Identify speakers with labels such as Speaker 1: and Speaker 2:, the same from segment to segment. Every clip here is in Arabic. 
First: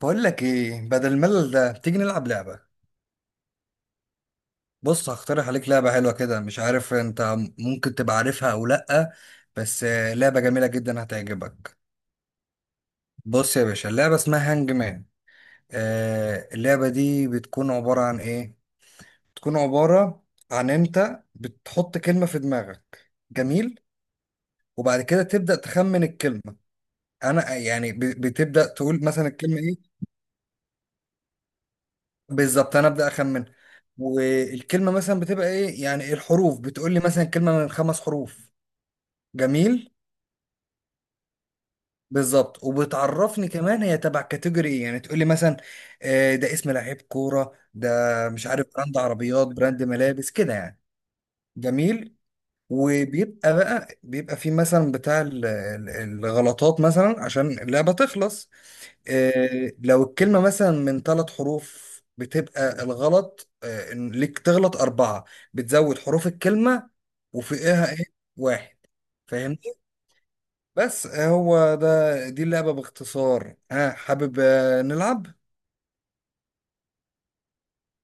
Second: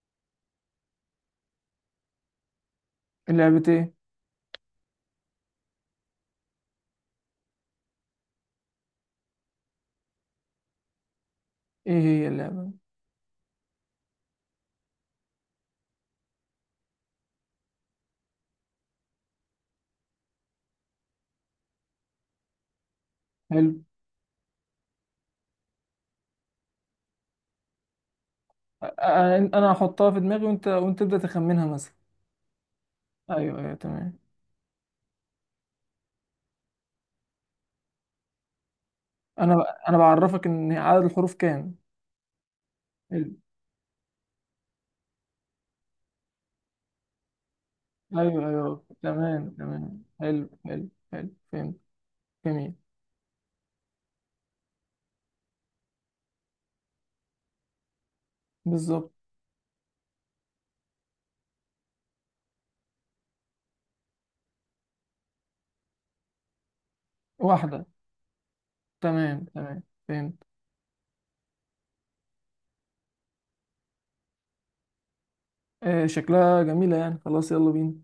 Speaker 1: بقول لك ايه بدل الملل ده، تيجي نلعب لعبة.
Speaker 2: لعبة ايه؟
Speaker 1: بص، هقترح عليك لعبة حلوة كده. مش عارف انت ممكن تبقى عارفها او لأ. بس لعبة جميلة جدا هتعجبك.
Speaker 2: ايه هي اللعبة؟
Speaker 1: بص يا باشا، اللعبة اسمها هانج مان. آه، اللعبة دي بتكون عبارة عن ايه. بتكون عبارة عن انت بتحط كلمة في دماغك.
Speaker 2: حلو.
Speaker 1: جميل. وبعد كده تبدأ تخمن الكلمة. انا يعني بتبدأ
Speaker 2: أ- أ-
Speaker 1: تقول مثلا الكلمة
Speaker 2: انا
Speaker 1: ايه.
Speaker 2: هحطها في دماغي وانت تبدأ تخمنها مثلا.
Speaker 1: بالظبط انا ابدا اخمن.
Speaker 2: ايوه، ايوه، تمام.
Speaker 1: والكلمه مثلا بتبقى ايه، يعني الحروف بتقول لي مثلا كلمه من خمس حروف.
Speaker 2: انا ب-
Speaker 1: جميل.
Speaker 2: انا بعرفك ان عدد الحروف كام.
Speaker 1: بالظبط،
Speaker 2: حلو.
Speaker 1: وبتعرفني كمان هي تبع كاتيجوري ايه، يعني تقول لي مثلا ده اسم لعيب كوره ده. مش
Speaker 2: ايوه،
Speaker 1: عارف،
Speaker 2: ايوه،
Speaker 1: براند عربيات،
Speaker 2: تمام،
Speaker 1: براند
Speaker 2: تمام،
Speaker 1: ملابس
Speaker 2: حلو،
Speaker 1: كده يعني.
Speaker 2: حلو، حلو. فهمت.
Speaker 1: جميل.
Speaker 2: جميل.
Speaker 1: وبيبقى بيبقى في مثلا بتاع الغلطات مثلا عشان اللعبه تخلص.
Speaker 2: بالظبط.
Speaker 1: لو الكلمة مثلا من ثلاث حروف بتبقى الغلط إن ليك تغلط أربعة. بتزود حروف الكلمة
Speaker 2: واحدة.
Speaker 1: وفوقها إيه. واحد.
Speaker 2: تمام،
Speaker 1: فاهمني.
Speaker 2: تمام. فهمت.
Speaker 1: بس هو ده، دي اللعبة باختصار. ها حابب نلعب؟
Speaker 2: آه، شكلها جميلة يعني. خلاص، يلا بينا.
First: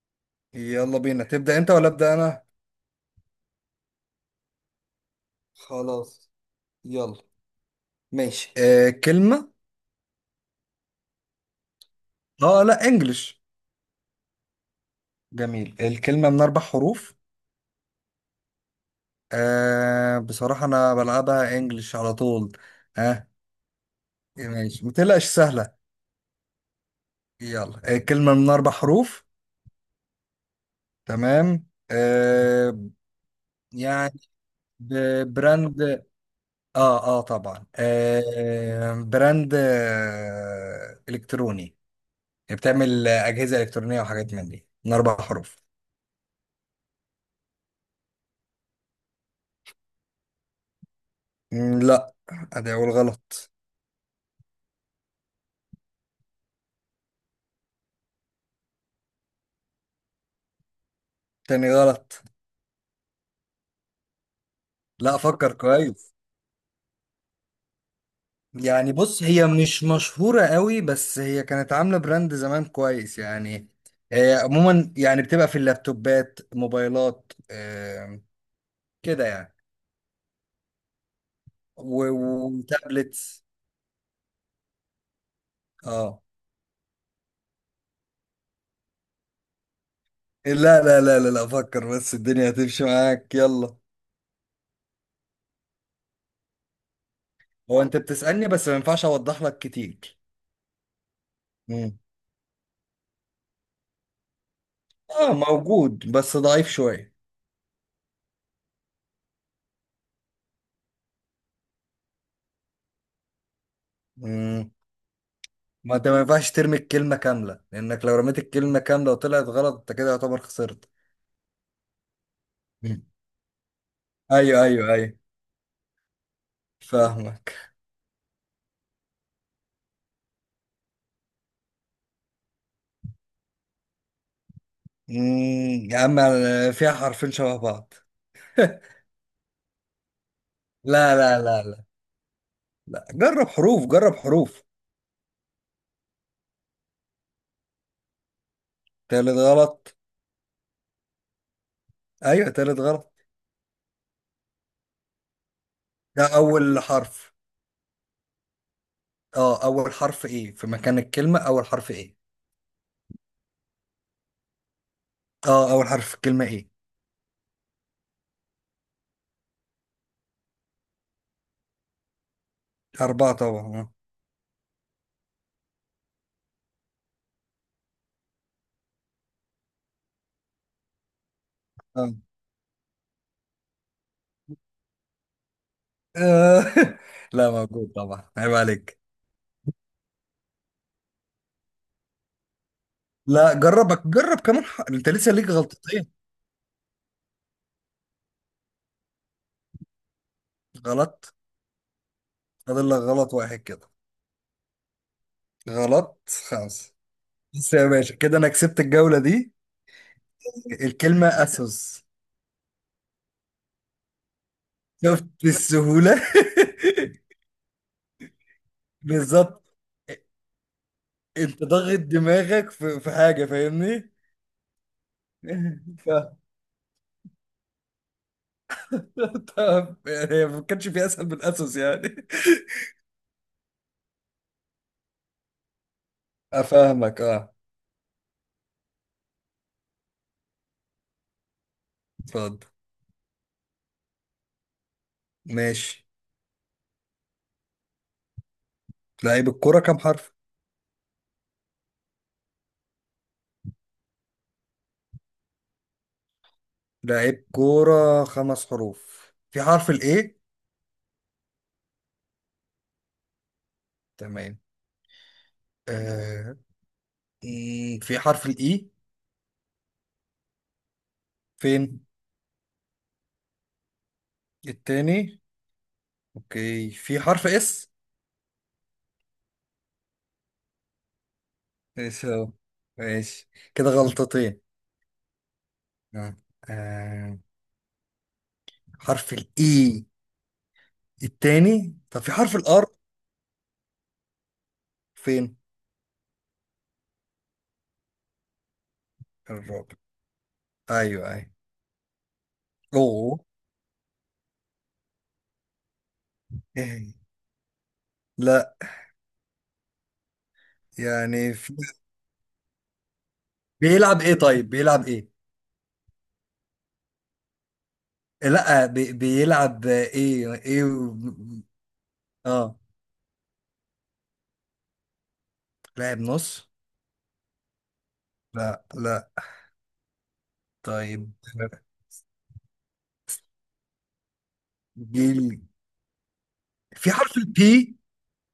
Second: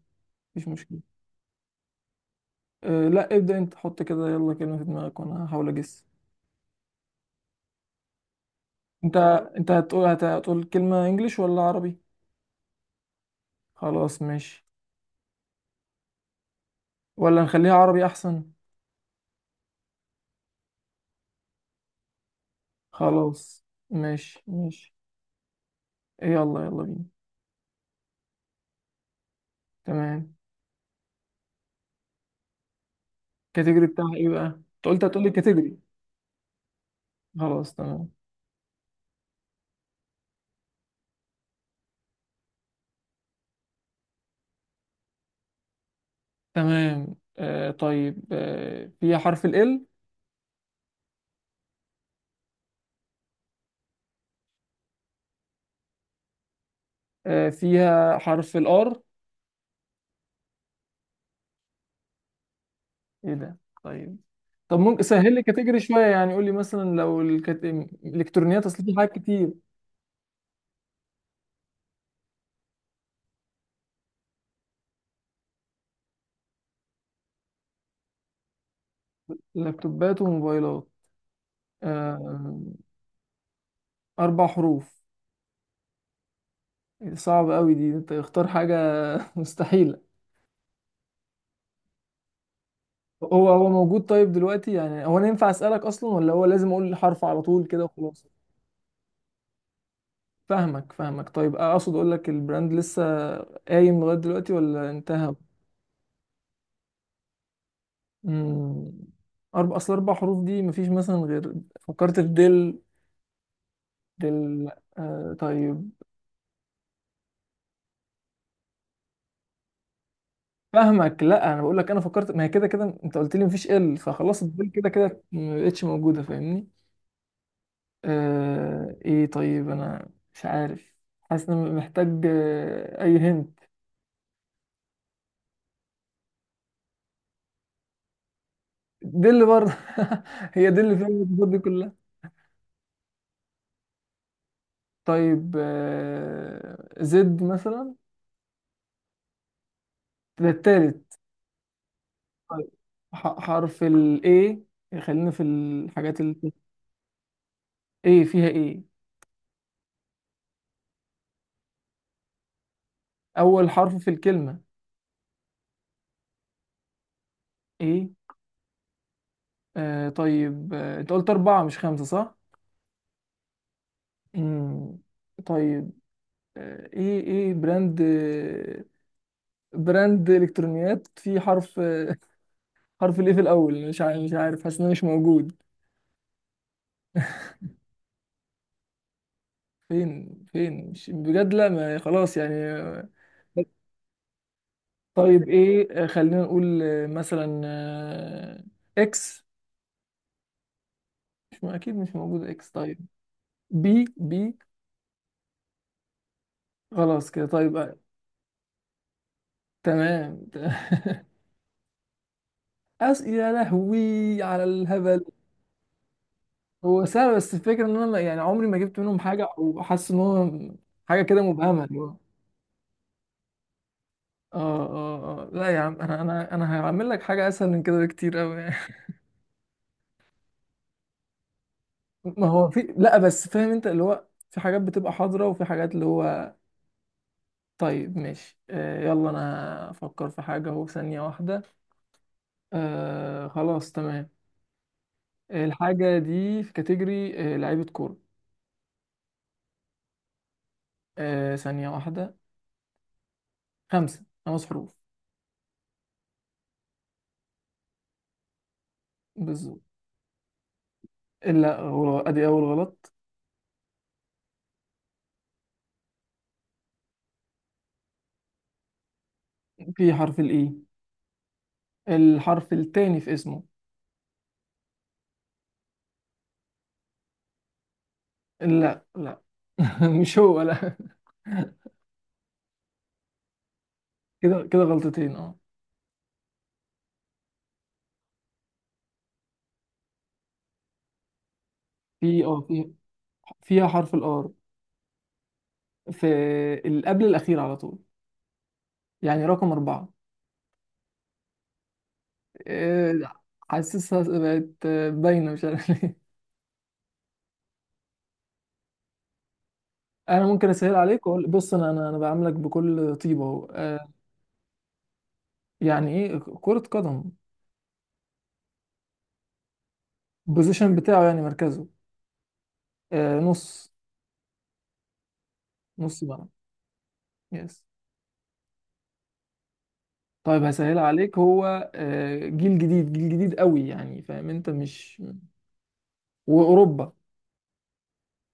Speaker 2: مفيش
Speaker 1: يلا
Speaker 2: مشكلة.
Speaker 1: بينا. تبدأ أنت ولا أبدأ أنا؟
Speaker 2: آه، لا، ابدأ انت، حط كده يلا كلمة في دماغك وانا هحاول اجس.
Speaker 1: خلاص. يلا. ماشي
Speaker 2: انت
Speaker 1: كلمة.
Speaker 2: هتقول كلمة انجليش ولا عربي؟
Speaker 1: اه لا، انجلش.
Speaker 2: خلاص، ماشي.
Speaker 1: جميل، الكلمة من أربع حروف.
Speaker 2: ولا نخليها عربي احسن؟
Speaker 1: آه بصراحة أنا بلعبها انجلش على طول. ها.
Speaker 2: خلاص، ماشي،
Speaker 1: آه ماشي، ما
Speaker 2: ماشي،
Speaker 1: تقلقش سهلة.
Speaker 2: يلا، يلا بينا.
Speaker 1: يلا كلمة من أربع حروف.
Speaker 2: تمام.
Speaker 1: تمام. آه.
Speaker 2: الكاتيجوري بتاعها
Speaker 1: يعني
Speaker 2: ايه بقى؟ انت قلت هتقولي الكاتيجوري.
Speaker 1: براند. اه اه طبعا،
Speaker 2: خلاص، تمام.
Speaker 1: آه براند آه إلكتروني. يعني بتعمل أجهزة إلكترونية وحاجات من دي، من أربع حروف.
Speaker 2: تمام. آه، طيب. فيها حرف ال L.
Speaker 1: مم، لا. أدي أول غلط.
Speaker 2: فيها حرف الار.
Speaker 1: تاني غلط.
Speaker 2: ايه ده؟ طيب، طب ممكن
Speaker 1: لا
Speaker 2: سهل لي
Speaker 1: فكر
Speaker 2: كاتيجوري شويه،
Speaker 1: كويس.
Speaker 2: يعني قول لي مثلا لو الالكترونيات، اصل
Speaker 1: يعني
Speaker 2: في حاجات
Speaker 1: بص، هي
Speaker 2: كتير.
Speaker 1: مش مشهورة قوي بس هي كانت عاملة براند زمان كويس يعني. آه عموما يعني بتبقى في اللابتوبات، موبايلات آه، كده يعني.
Speaker 2: لابتوبات وموبايلات،
Speaker 1: و-
Speaker 2: آه،
Speaker 1: وتابلتس.
Speaker 2: اربع حروف.
Speaker 1: اه.
Speaker 2: صعب قوي دي، انت اختار حاجه. مستحيله.
Speaker 1: لا لا لا لا، لا فكر بس الدنيا هتمشي معاك.
Speaker 2: هو
Speaker 1: يلا.
Speaker 2: موجود. طيب دلوقتي يعني، هو انا ينفع اسالك اصلا ولا هو لازم اقول الحرف على طول
Speaker 1: هو
Speaker 2: كده
Speaker 1: انت
Speaker 2: وخلاص؟
Speaker 1: بتسألني بس ما ينفعش اوضح لك كتير.
Speaker 2: فاهمك، فاهمك. طيب، اقصد
Speaker 1: مم.
Speaker 2: اقول لك البراند لسه قايم لغايه دلوقتي ولا
Speaker 1: اه،
Speaker 2: انتهى؟
Speaker 1: موجود بس ضعيف شوية.
Speaker 2: امم اربع، اصل اربع حروف دي مفيش مثلا غير. فكرت في دل. دل.
Speaker 1: مم.
Speaker 2: آه، طيب.
Speaker 1: ما انت ما ينفعش ترمي الكلمة كاملة، لانك لو رميت الكلمة كاملة وطلعت غلط، انت كده يعتبر خسرت.
Speaker 2: فاهمك. لا، انا بقول لك انا فكرت، ما هي كده كده
Speaker 1: مم.
Speaker 2: انت قلت لي مفيش ال، فخلاص
Speaker 1: ايوه
Speaker 2: الدل كده
Speaker 1: ايوه ايوه.
Speaker 2: كده ما بقتش موجوده. فاهمني؟
Speaker 1: فاهمك.
Speaker 2: آه، ايه طيب انا مش عارف. حاسس ان أنا محتاج، اي هند.
Speaker 1: مم، يا عم، فيها حرفين شبه بعض.
Speaker 2: دي اللي برضه، هي دي اللي فيها
Speaker 1: لا لا
Speaker 2: الوصفات دي
Speaker 1: لا لا،
Speaker 2: كلها.
Speaker 1: لا جرب حروف، جرب حروف.
Speaker 2: طيب، زد مثلا.
Speaker 1: تالت غلط.
Speaker 2: ده التالت.
Speaker 1: ايوه
Speaker 2: طيب،
Speaker 1: تالت غلط.
Speaker 2: حرف ال A، خلينا في الحاجات
Speaker 1: ده
Speaker 2: ال
Speaker 1: اول حرف.
Speaker 2: A فيها. A.
Speaker 1: اه اول حرف ايه في مكان الكلمة، اول حرف ايه.
Speaker 2: أول حرف في الكلمة.
Speaker 1: اه اول حرف في الكلمة ايه.
Speaker 2: A. آه، طيب. أنت قلت أربعة مش خمسة صح؟
Speaker 1: اربعة طبعا.
Speaker 2: مم. طيب. إيه، إيه، براند، براند إلكترونيات. في حرف،
Speaker 1: اه.
Speaker 2: حرف الإيه في الأول؟ مش عارف، حاسس إنه مش موجود.
Speaker 1: آه. لا موجود طبعا، عيب عليك.
Speaker 2: فين، مش بجد. لا، ما خلاص يعني.
Speaker 1: لا جربك، جرب كمان ح... انت لسه
Speaker 2: طيب
Speaker 1: ليك
Speaker 2: ايه،
Speaker 1: غلطتين.
Speaker 2: خلينا نقول مثلا اكس.
Speaker 1: غلط.
Speaker 2: مش اكيد، مش موجود اكس.
Speaker 1: فاضل لك
Speaker 2: طيب،
Speaker 1: غلط واحد كده.
Speaker 2: بي، بي.
Speaker 1: غلط. خمسة.
Speaker 2: خلاص كده.
Speaker 1: بس
Speaker 2: طيب،
Speaker 1: يا باشا، كده انا كسبت الجولة دي.
Speaker 2: تمام.
Speaker 1: الكلمة اسوس.
Speaker 2: أس؟ يا لهوي على الهبل.
Speaker 1: شفت السهولة؟
Speaker 2: هو سهل، بس الفكرة ان انا يعني عمري ما جبت منهم حاجة،
Speaker 1: بالظبط.
Speaker 2: او حاسس ان هو حاجة كده
Speaker 1: انت
Speaker 2: مبهمة، اللي
Speaker 1: ضاغط
Speaker 2: هو.
Speaker 1: دماغك في حاجة، فاهمني؟
Speaker 2: اه، اه، اه، لا يا عم. انا، هعمل لك حاجة اسهل من كده بكتير قوي.
Speaker 1: طب يعني هي ما كانش في اسهل من اسس يعني.
Speaker 2: ما هو في، لا، بس فاهم انت اللي هو، في حاجات بتبقى حاضرة وفي حاجات اللي هو.
Speaker 1: افهمك اه.
Speaker 2: طيب، ماشي. آه، يلا انا افكر في حاجة اهو، ثانية واحدة.
Speaker 1: اتفضل.
Speaker 2: آه، خلاص، تمام.
Speaker 1: ماشي.
Speaker 2: الحاجة دي في كاتيجوري، لعيبة كورة.
Speaker 1: لعيب الكوره كام حرف؟
Speaker 2: آه، ثانية واحدة. خمسة، خمس حروف.
Speaker 1: لعيب كوره خمس حروف، في
Speaker 2: بالظبط.
Speaker 1: حرف الاي؟
Speaker 2: لا، غلط. ادي اول غلط.
Speaker 1: تمام. آه. مم، في حرف الاي؟
Speaker 2: في حرف الاي.
Speaker 1: فين؟
Speaker 2: الحرف التاني في اسمه.
Speaker 1: التاني؟ اوكي، في حرف اس؟
Speaker 2: لا، لا. مش هو، لا.
Speaker 1: ماشي اهو. ماشي. كده
Speaker 2: كده
Speaker 1: غلطتين.
Speaker 2: كده غلطتين، اه.
Speaker 1: آه. آه. حرف الاي التاني. طب في
Speaker 2: في،
Speaker 1: حرف
Speaker 2: اه،
Speaker 1: الار؟
Speaker 2: في، فيها حرف الار.
Speaker 1: فين؟
Speaker 2: في، اللي قبل الاخير على طول، يعني رقم
Speaker 1: الرابع.
Speaker 2: أربعة.
Speaker 1: ايوه ايوه.
Speaker 2: إيه،
Speaker 1: اوه.
Speaker 2: حاسسها بقت باينة، مش عارف ليه.
Speaker 1: لا.
Speaker 2: أنا ممكن أسهل عليك وأقول،
Speaker 1: يعني
Speaker 2: بص،
Speaker 1: في...
Speaker 2: أنا، بعاملك بكل طيبة أهو.
Speaker 1: بيلعب ايه طيب، بيلعب ايه؟
Speaker 2: يعني إيه، كرة قدم.
Speaker 1: لا بي... بيلعب ايه ايه
Speaker 2: البوزيشن بتاعه، يعني مركزه.
Speaker 1: اه.
Speaker 2: آه، نص،
Speaker 1: لاعب
Speaker 2: نص ملعب.
Speaker 1: نص؟
Speaker 2: يس.
Speaker 1: لا لا.
Speaker 2: طيب هسهلها
Speaker 1: طيب
Speaker 2: عليك، هو، جيل جديد، جيل جديد قوي، يعني فاهم أنت مش.
Speaker 1: جيل. في
Speaker 2: وأوروبا.
Speaker 1: حرف البي؟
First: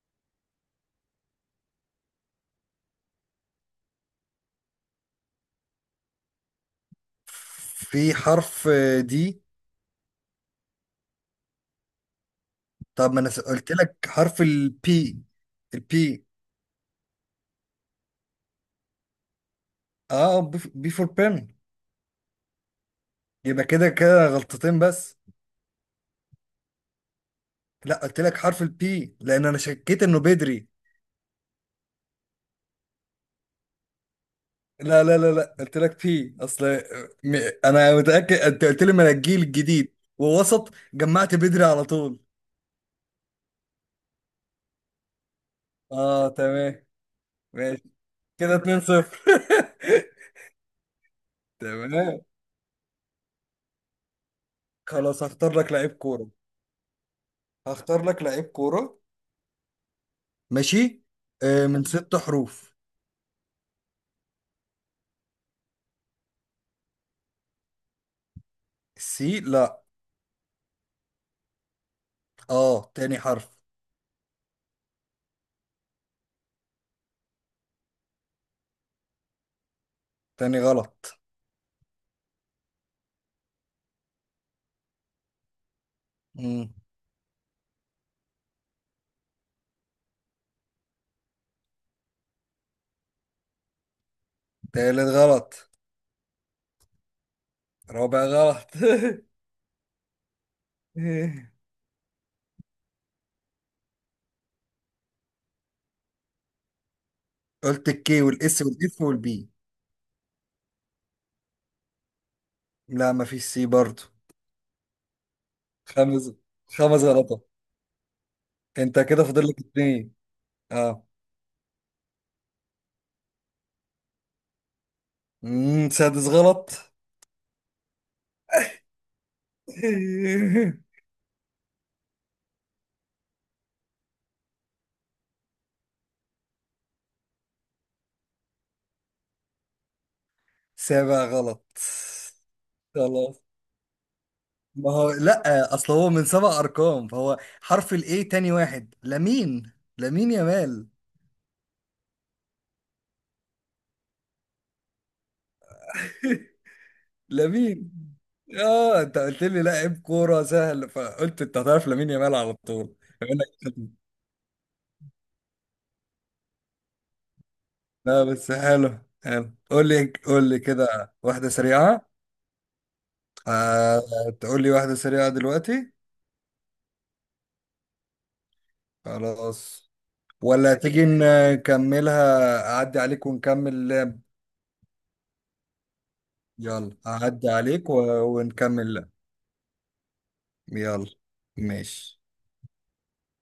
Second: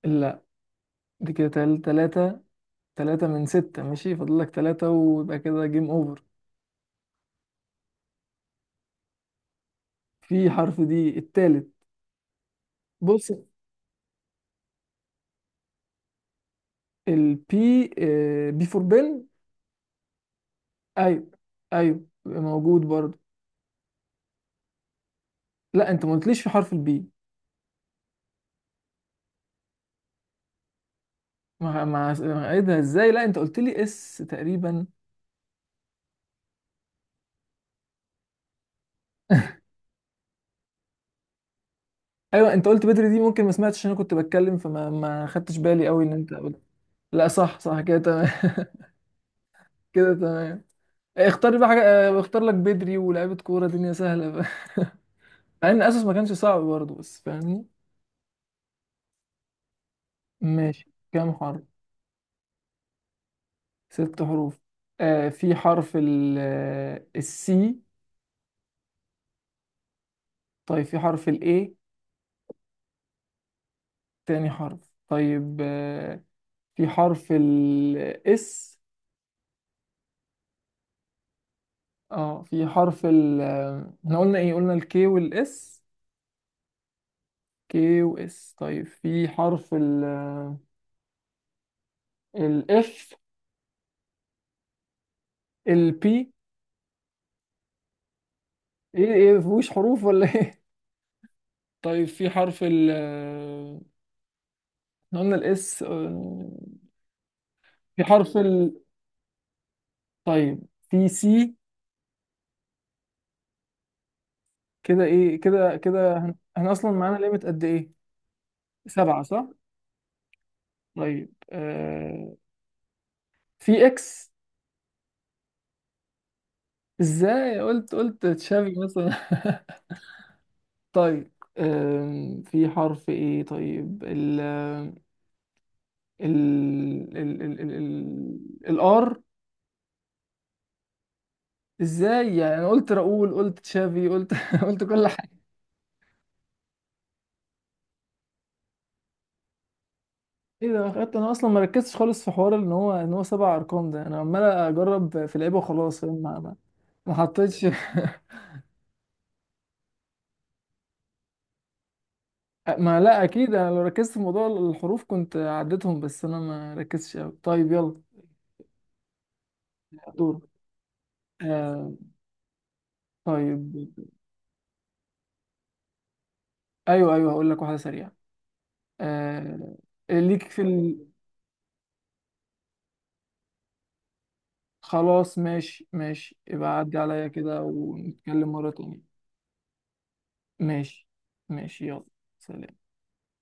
Speaker 2: لا، دي كده تلاتة. تلاتة من ستة ماشي، فاضل لك تلاتة ويبقى كده جيم أوفر.
Speaker 1: في حرف دي.
Speaker 2: في حرف دي، التالت.
Speaker 1: طب ما انا
Speaker 2: بص،
Speaker 1: قلت لك حرف البي. البي.
Speaker 2: البي، بي فور بن.
Speaker 1: اه. بي فور
Speaker 2: ايوه،
Speaker 1: بيرن.
Speaker 2: ايوه، موجود برضه.
Speaker 1: يبقى كده كده غلطتين بس.
Speaker 2: لا، انت ما قلتليش في حرف البي.
Speaker 1: لا، قلت لك حرف البي، لان انا شكيت انه بدري.
Speaker 2: ايه ده ازاي، لا انت قلت لي اس تقريبا.
Speaker 1: لا لا لا لا، قلت لك في اصل م... انا متاكد انت قلت لي من الجيل الجديد، ووسط جمعت بدري على طول.
Speaker 2: ايوه، انت قلت بدري، دي ممكن ما سمعتش عشان انا كنت بتكلم، فما ما خدتش بالي قوي ان
Speaker 1: اه
Speaker 2: انت قلت.
Speaker 1: تمام.
Speaker 2: لا، صح، صح،
Speaker 1: ماشي.
Speaker 2: كده تمام.
Speaker 1: كده 2 0
Speaker 2: كده تمام. اختار لي بقى حاجه، اه،
Speaker 1: تمام.
Speaker 2: اختار لك بدري ولاعيبه كوره، دنيا سهله بقى.
Speaker 1: خلاص هختار
Speaker 2: مع
Speaker 1: لك
Speaker 2: ان
Speaker 1: لعيب
Speaker 2: اساس ما
Speaker 1: كوره
Speaker 2: كانش صعب برضه، بس فاهمني.
Speaker 1: هختار لك لعيب كوره
Speaker 2: ماشي،
Speaker 1: ماشي.
Speaker 2: كام حرف؟
Speaker 1: آه من ست حروف.
Speaker 2: ست حروف. آه، في حرف ال السي.
Speaker 1: سي لا.
Speaker 2: طيب، في حرف ال A.
Speaker 1: اه تاني حرف.
Speaker 2: تاني حرف. طيب، في حرف ال S.
Speaker 1: تاني غلط.
Speaker 2: اه، في حرف ال، احنا قلنا ايه، قلنا ال K وال S.
Speaker 1: مم.
Speaker 2: K و S. طيب، في حرف ال، ال F.
Speaker 1: تالت غلط.
Speaker 2: ال P.
Speaker 1: رابع غلط.
Speaker 2: ايه، ايه مفيهوش حروف ولا ايه؟ طيب، في حرف ال، احنا قلنا ال S،
Speaker 1: قلت
Speaker 2: في
Speaker 1: الكي
Speaker 2: حرف
Speaker 1: والاس
Speaker 2: ال،
Speaker 1: والاف والبي.
Speaker 2: طيب، في C.
Speaker 1: لا مفيش سي برضو.
Speaker 2: كده ايه، كده كده
Speaker 1: خمس.
Speaker 2: احنا اصلا
Speaker 1: خمس
Speaker 2: معانا
Speaker 1: غلطات.
Speaker 2: ليميت قد ايه؟
Speaker 1: انت
Speaker 2: سبعة
Speaker 1: كده
Speaker 2: صح؟
Speaker 1: فاضل لك اتنين. اه.
Speaker 2: طيب، في اكس.
Speaker 1: مم، سادس غلط.
Speaker 2: ازاي؟ قلت، قلت تشافي مثلا. طيب، في حرف ايه؟ طيب، ال الار.
Speaker 1: سابع غلط.
Speaker 2: ازاي يعني، انا قلت راؤول،
Speaker 1: خلاص.
Speaker 2: قلت تشافي، قلت، قلت
Speaker 1: ما
Speaker 2: كل
Speaker 1: هو
Speaker 2: حاجه.
Speaker 1: لا اصل هو من سبع ارقام، فهو حرف الاي تاني واحد. لمين؟ لمين يا
Speaker 2: ايه
Speaker 1: مال؟
Speaker 2: ده، خدت انا اصلا ما ركزتش خالص في حوار ان هو، سبع ارقام ده. انا عمال اجرب في لعيبه وخلاص، فاهم؟ ما حطيتش.
Speaker 1: لمين؟ اه انت قلت لي لاعب كوره سهل، فقلت انت هتعرف لمين يا مال على طول.
Speaker 2: ما لا
Speaker 1: بما
Speaker 2: اكيد، انا لو
Speaker 1: إنك-
Speaker 2: ركزت في موضوع الحروف كنت عديتهم، بس انا ما ركزتش قوي. طيب يلا.
Speaker 1: لا بس حلو حلو، قول لي
Speaker 2: دور.
Speaker 1: قول لي كده واحده
Speaker 2: آه،
Speaker 1: سريعه.
Speaker 2: طيب.
Speaker 1: آه. تقول لي واحده سريعه دلوقتي؟
Speaker 2: ايوه، ايوه، هقول لك واحده سريعه. آه...
Speaker 1: خلاص.
Speaker 2: ليك في
Speaker 1: ولا
Speaker 2: ال...
Speaker 1: تيجي نكملها، أعدي عليك ونكمل اللعب؟
Speaker 2: خلاص، ماشي، ماشي، يبقى
Speaker 1: يلا
Speaker 2: عدي عليا
Speaker 1: أعدي
Speaker 2: كده
Speaker 1: عليك و...
Speaker 2: ونتكلم مره
Speaker 1: ونكمل اللعب.
Speaker 2: تانية.
Speaker 1: يلا.
Speaker 2: ماشي، ماشي، يلا.
Speaker 1: ماشي.
Speaker 2: سلام.